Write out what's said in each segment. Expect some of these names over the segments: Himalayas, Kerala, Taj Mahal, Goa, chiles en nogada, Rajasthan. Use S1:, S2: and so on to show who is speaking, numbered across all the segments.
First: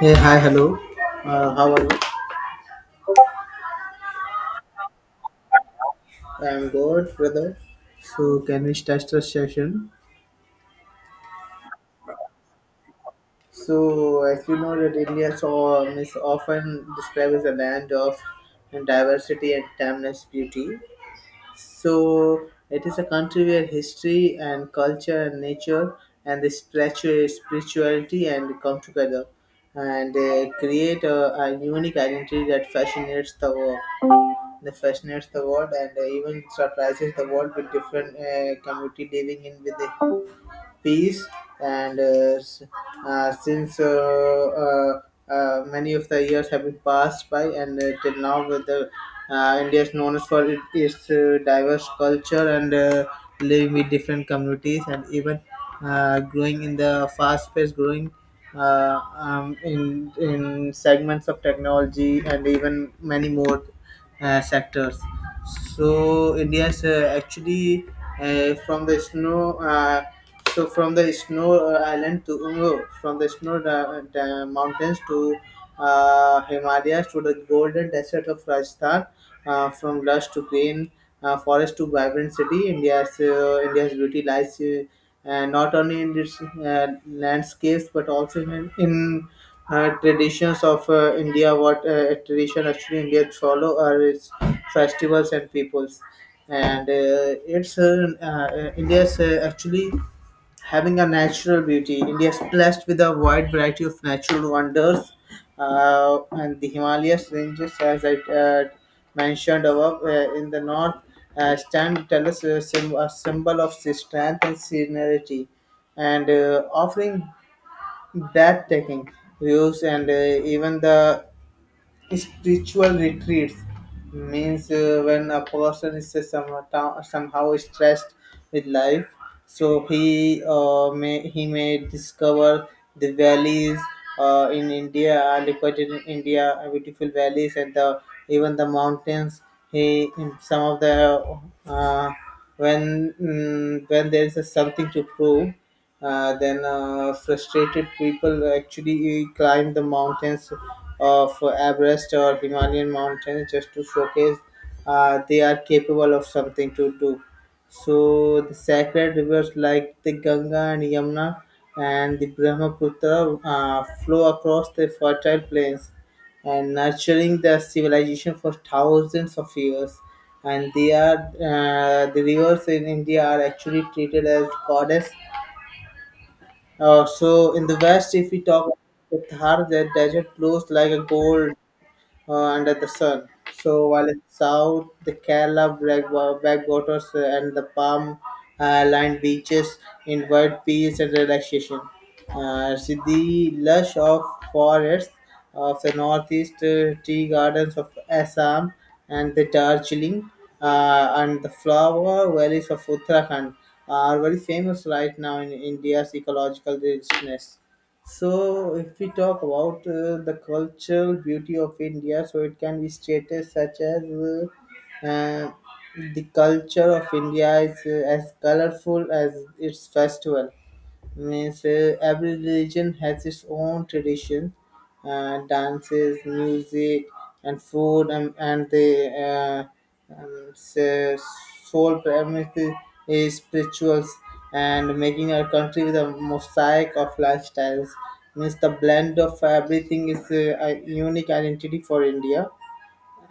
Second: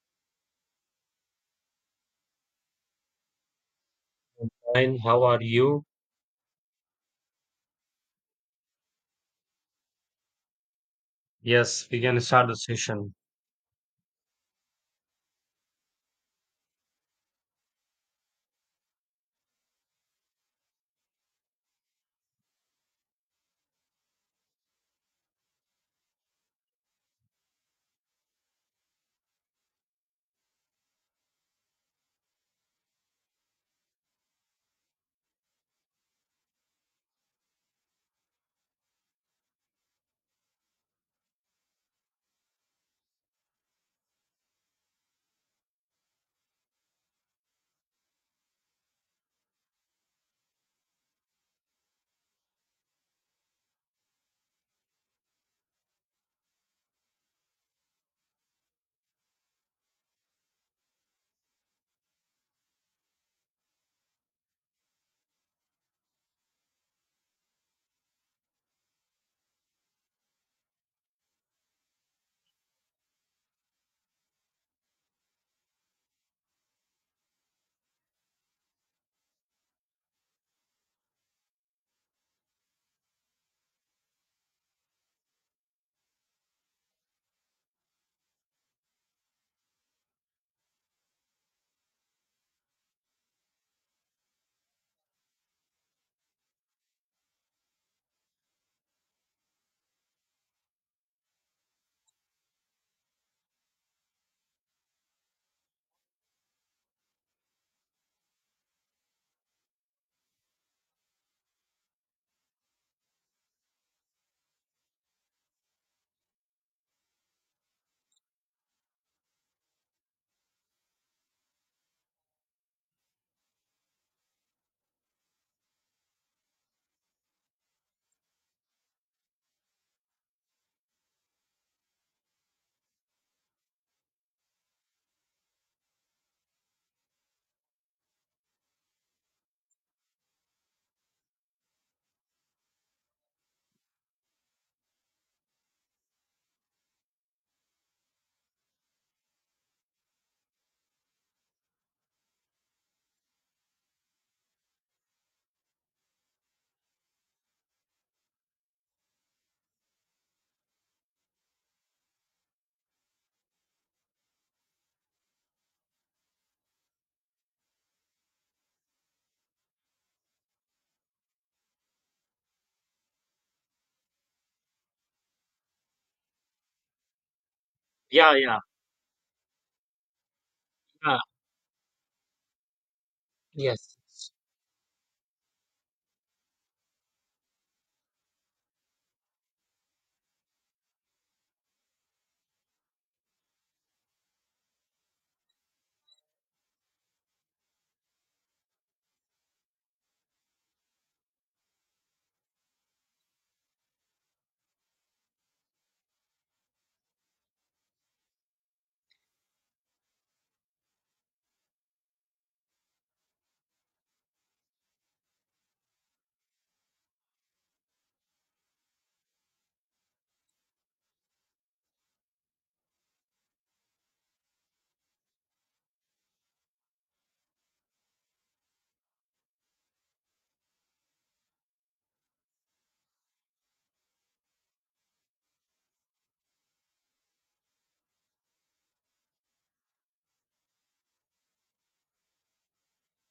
S1: Hey, hi, hello. How are you?
S2: Fine, how are you?
S1: I'm good, brother. So, can we start the session?
S2: Yes, we can start the session.
S1: So, as you know, that India is often described as a land of diversity and timeless beauty. So, it is a country where history and culture and nature and the spirituality and come together and create a unique identity that fascinates the world. They fascinates the world and even surprises the world with different community living in with the peace and s- since uh, many of the years have been passed by and till now with the India is known as for it, its diverse culture and living with different communities and even growing in the fast pace growing in segments of technology and even many more sectors. So India is actually from the snow. So from the snow island to no, from the snow mountains to Himalayas to the golden desert of Rajasthan, from lush to green forest to vibrant city, India's beauty lies not only in its landscapes but also in traditions of India. What tradition actually India follow are its festivals and peoples, and it's India's actually having a natural beauty. India is blessed with a wide variety of natural wonders, and the Himalayas ranges, as I mentioned above, in the north, stand tell us a symbol of strength and serenity, and offering breathtaking views and even the spiritual retreats means when a person is somehow stressed with life so he may discover the valleys in india I look at it in india beautiful valleys and the even the mountains he in some of the uh, when when there is something to prove then frustrated people actually climb the mountains of Everest or Himalayan mountains just to showcase they are capable of something to do. So the sacred rivers like the Ganga and Yamuna and the Brahmaputra flow across the fertile plains and nurturing the civilization for thousands of years. And they are the rivers in India are actually treated as goddess. So in the West, if
S2: Yeah,
S1: we
S2: yeah,
S1: talk about the Thar, the desert glows like a
S2: yeah.
S1: gold under the sun. So
S2: Yes,
S1: while in south, the Kerala backwaters and the palm lined beaches invite peace and relaxation. See the lush of forests of the northeast, tea gardens of Assam and the Darjeeling and the flower valleys of Uttarakhand are very famous right now in India's ecological richness. So, if we talk about the cultural beauty of India, so it can be stated such as uh, the culture of India is as colorful as its festival means every religion has its own tradition, dances, music and food and the soul premise is spirituals and making our country with a mosaic of lifestyles means the blend of everything is a unique identity for india,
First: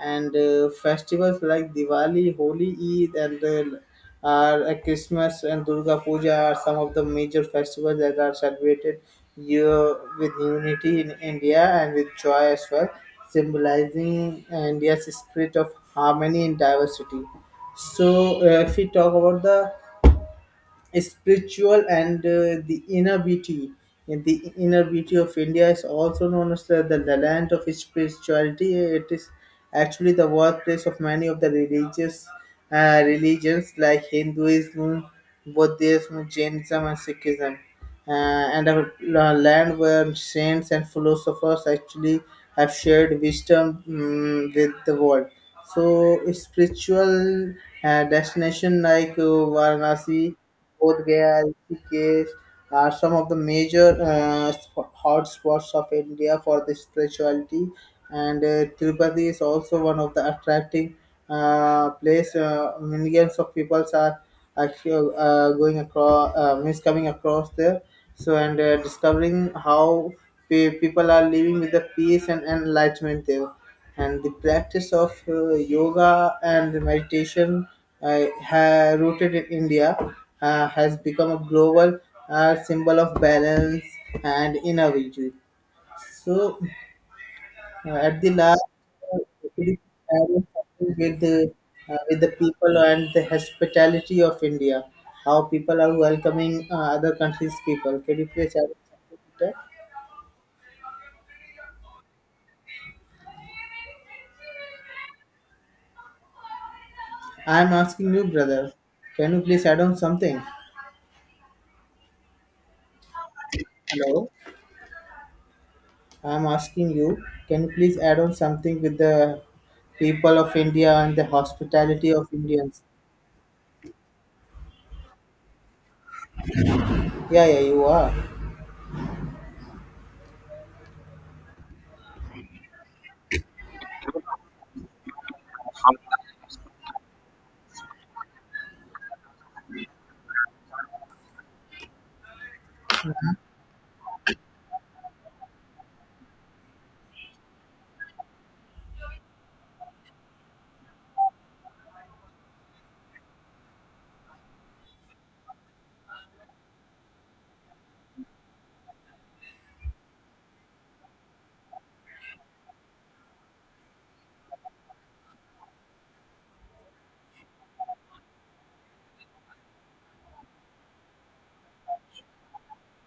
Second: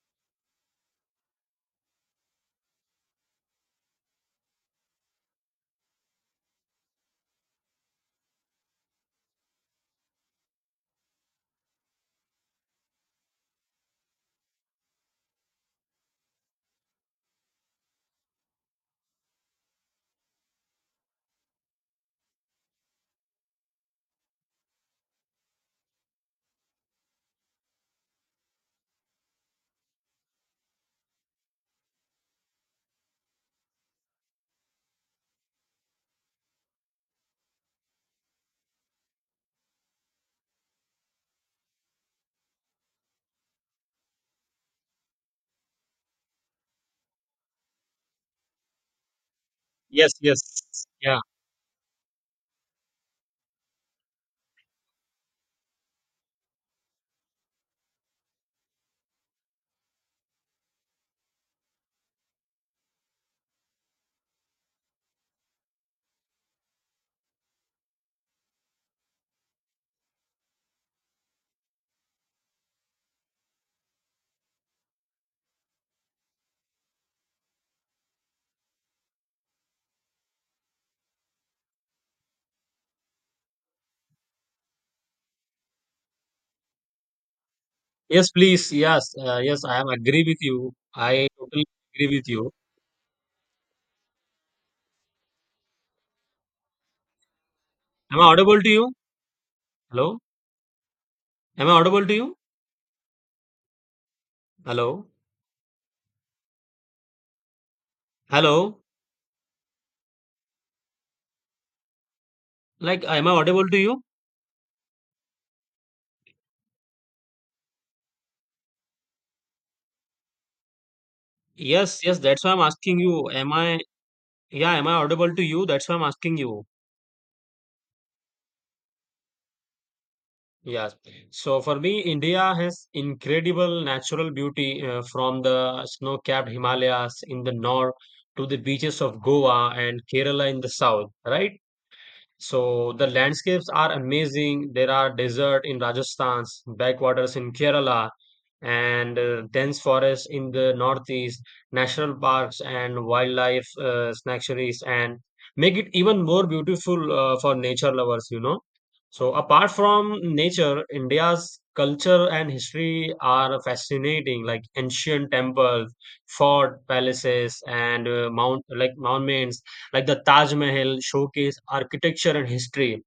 S1: and festivals like Diwali, Holi, Eid, and Christmas and Durga Puja are some of the major festivals that are celebrated year with unity in India and with joy as well, symbolizing India's spirit of harmony and diversity. So, if we talk about the spiritual and the inner beauty. And The inner beauty of India is also known as the land of spirituality. It is actually the workplace of many of the religious religions like Hinduism, Buddhism, Jainism, and Sikhism, uh, and land where saints and philosophers actually have shared wisdom with the world. So, spiritual destination like
S2: yes,
S1: Varanasi,
S2: yes.
S1: Bodh
S2: Yeah,
S1: Gaya, and Rishikesh are some of the major hotspots of India for the spirituality, and Tirupati is also one of the attracting place. Millions of people are actually going across, means coming across there. So and discovering how people are living with the peace and enlightenment there and the practice of yoga and meditation rooted in India has become a global symbol of balance and inner vigil. So, at
S2: yes,
S1: the last,
S2: please. Yes,
S1: uh,
S2: uh, yes.
S1: it is
S2: I am agree with
S1: having
S2: you.
S1: something
S2: I totally agree
S1: with
S2: with
S1: the
S2: you.
S1: people and the hospitality of India, how people are welcoming other countries' people. Can
S2: Am I
S1: you please
S2: audible to
S1: add on
S2: you?
S1: something? To that?
S2: Hello. Am I audible to you? Hello.
S1: I am asking you, brother.
S2: Hello.
S1: Can you please add on something?
S2: Like, am I audible to you?
S1: Hello. I'm asking you, can you please add on something with the people of India and the
S2: Yes,
S1: hospitality
S2: yes.
S1: of
S2: That's why I'm
S1: Indians?
S2: asking you. Am I? Yeah, am I audible to you? That's why I'm asking you.
S1: Yeah, yeah, you are.
S2: Yes. So for me, India has incredible natural beauty from the snow-capped Himalayas in the north to the beaches of Goa and Kerala in the south, right? So the landscapes are amazing. There are desert in Rajasthan, backwaters in Kerala, and dense forests in the northeast, national parks and wildlife sanctuaries, and make it even more beautiful for nature lovers, you know. So apart from nature, India's culture and history are fascinating, like ancient temples, fort palaces, and mount like monuments like the Taj Mahal showcase architecture and history,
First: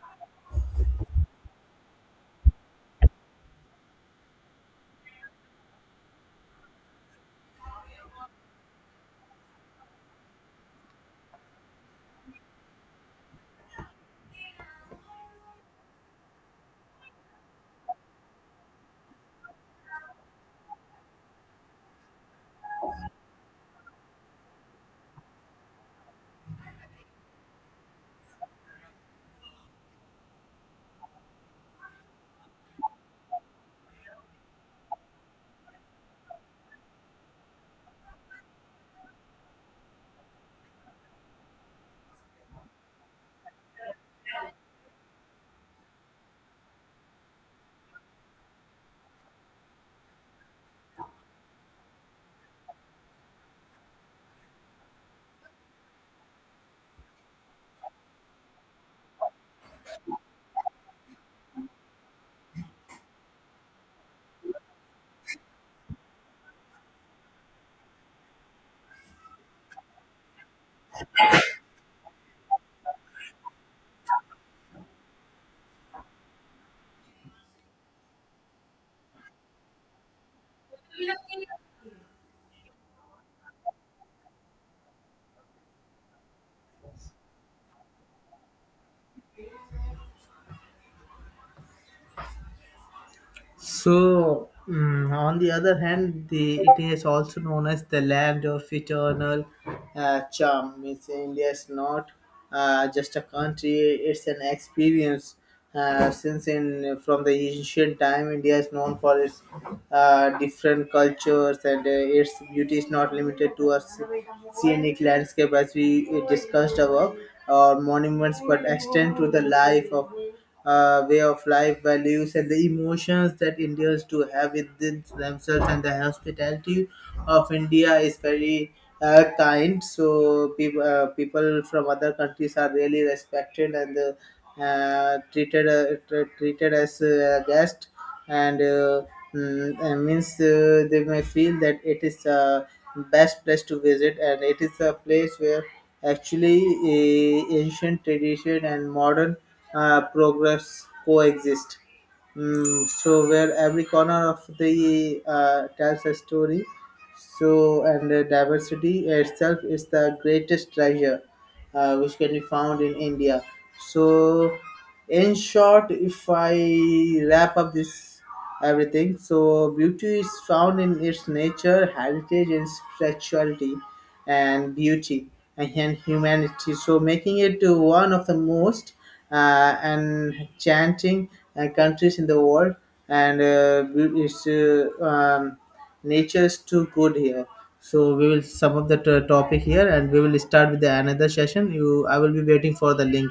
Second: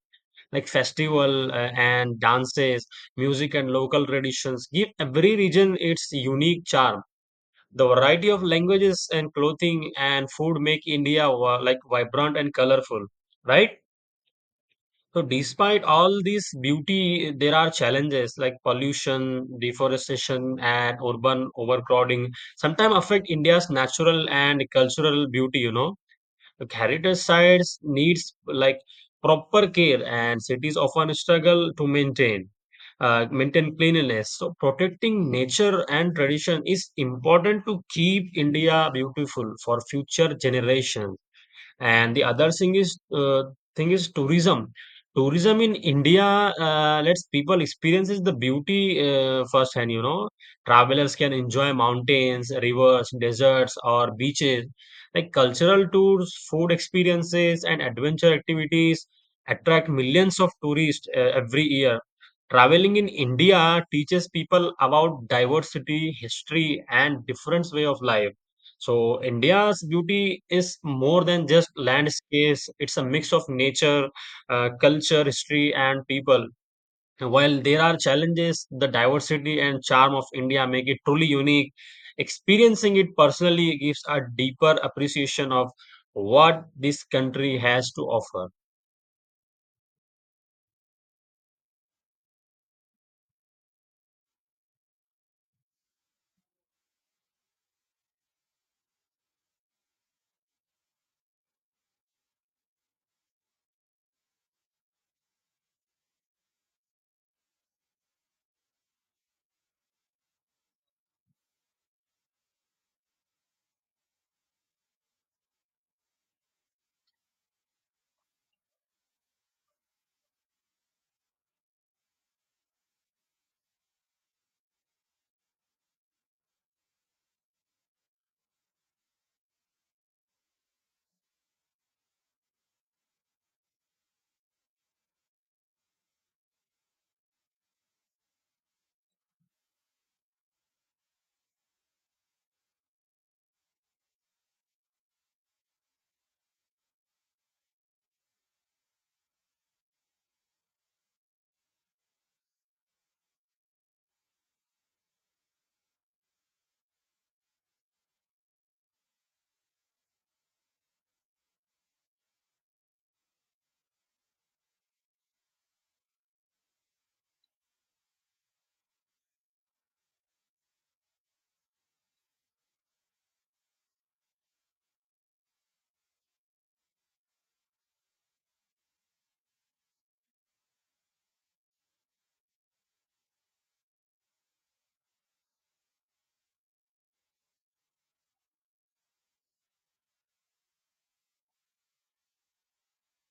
S2: like festival and dances, music and local traditions give every region its unique charm. The variety of languages and clothing and food make India like vibrant and colorful, right? So despite all this beauty, there are challenges like pollution, deforestation, and urban overcrowding. Sometimes affect India's natural and cultural beauty. You know. The heritage sites needs like proper care, and cities often struggle to maintain cleanliness. So, protecting nature and tradition is important to keep India beautiful for future generations. And the other thing is tourism. Tourism in India lets people experiences the beauty firsthand. You know, travelers can enjoy mountains, rivers, deserts, or beaches. Like cultural tours, food experiences, and adventure activities attract millions of tourists every year. Traveling in India teaches people about diversity, history, and different way of life. So India's beauty is more than just landscapes. It's a mix of nature, culture, history, and people. While there are challenges, the diversity and charm of India make it truly unique. Experiencing it personally gives a deeper appreciation of what this country has to offer.
S1: So, on the other hand, the it is also known as the land of eternal charm. Means India is not just a country; it's an experience. Since in from the ancient time, India is known for its different cultures, and its beauty is not limited to scenic landscape, as we discussed above, or monuments, but extend to the life of way of life, values, and the emotions that Indians do have within themselves, and the hospitality of India is very kind. So people from other countries are really respected and treated treated as a guest, and means they may feel that it is a best place to visit, and it is a place where actually ancient tradition and modern progress coexist. So where every corner of the tells a story, so, and diversity itself is the greatest treasure which can be found in India. So, in short, if I wrap up this everything, so beauty is found in its nature, heritage, and spirituality, and beauty and humanity. So, making it to one of the most enchanting countries in the world, and it's nature is too good here, so we will sum up the topic here and we will start with the another session. You I will be waiting for the link.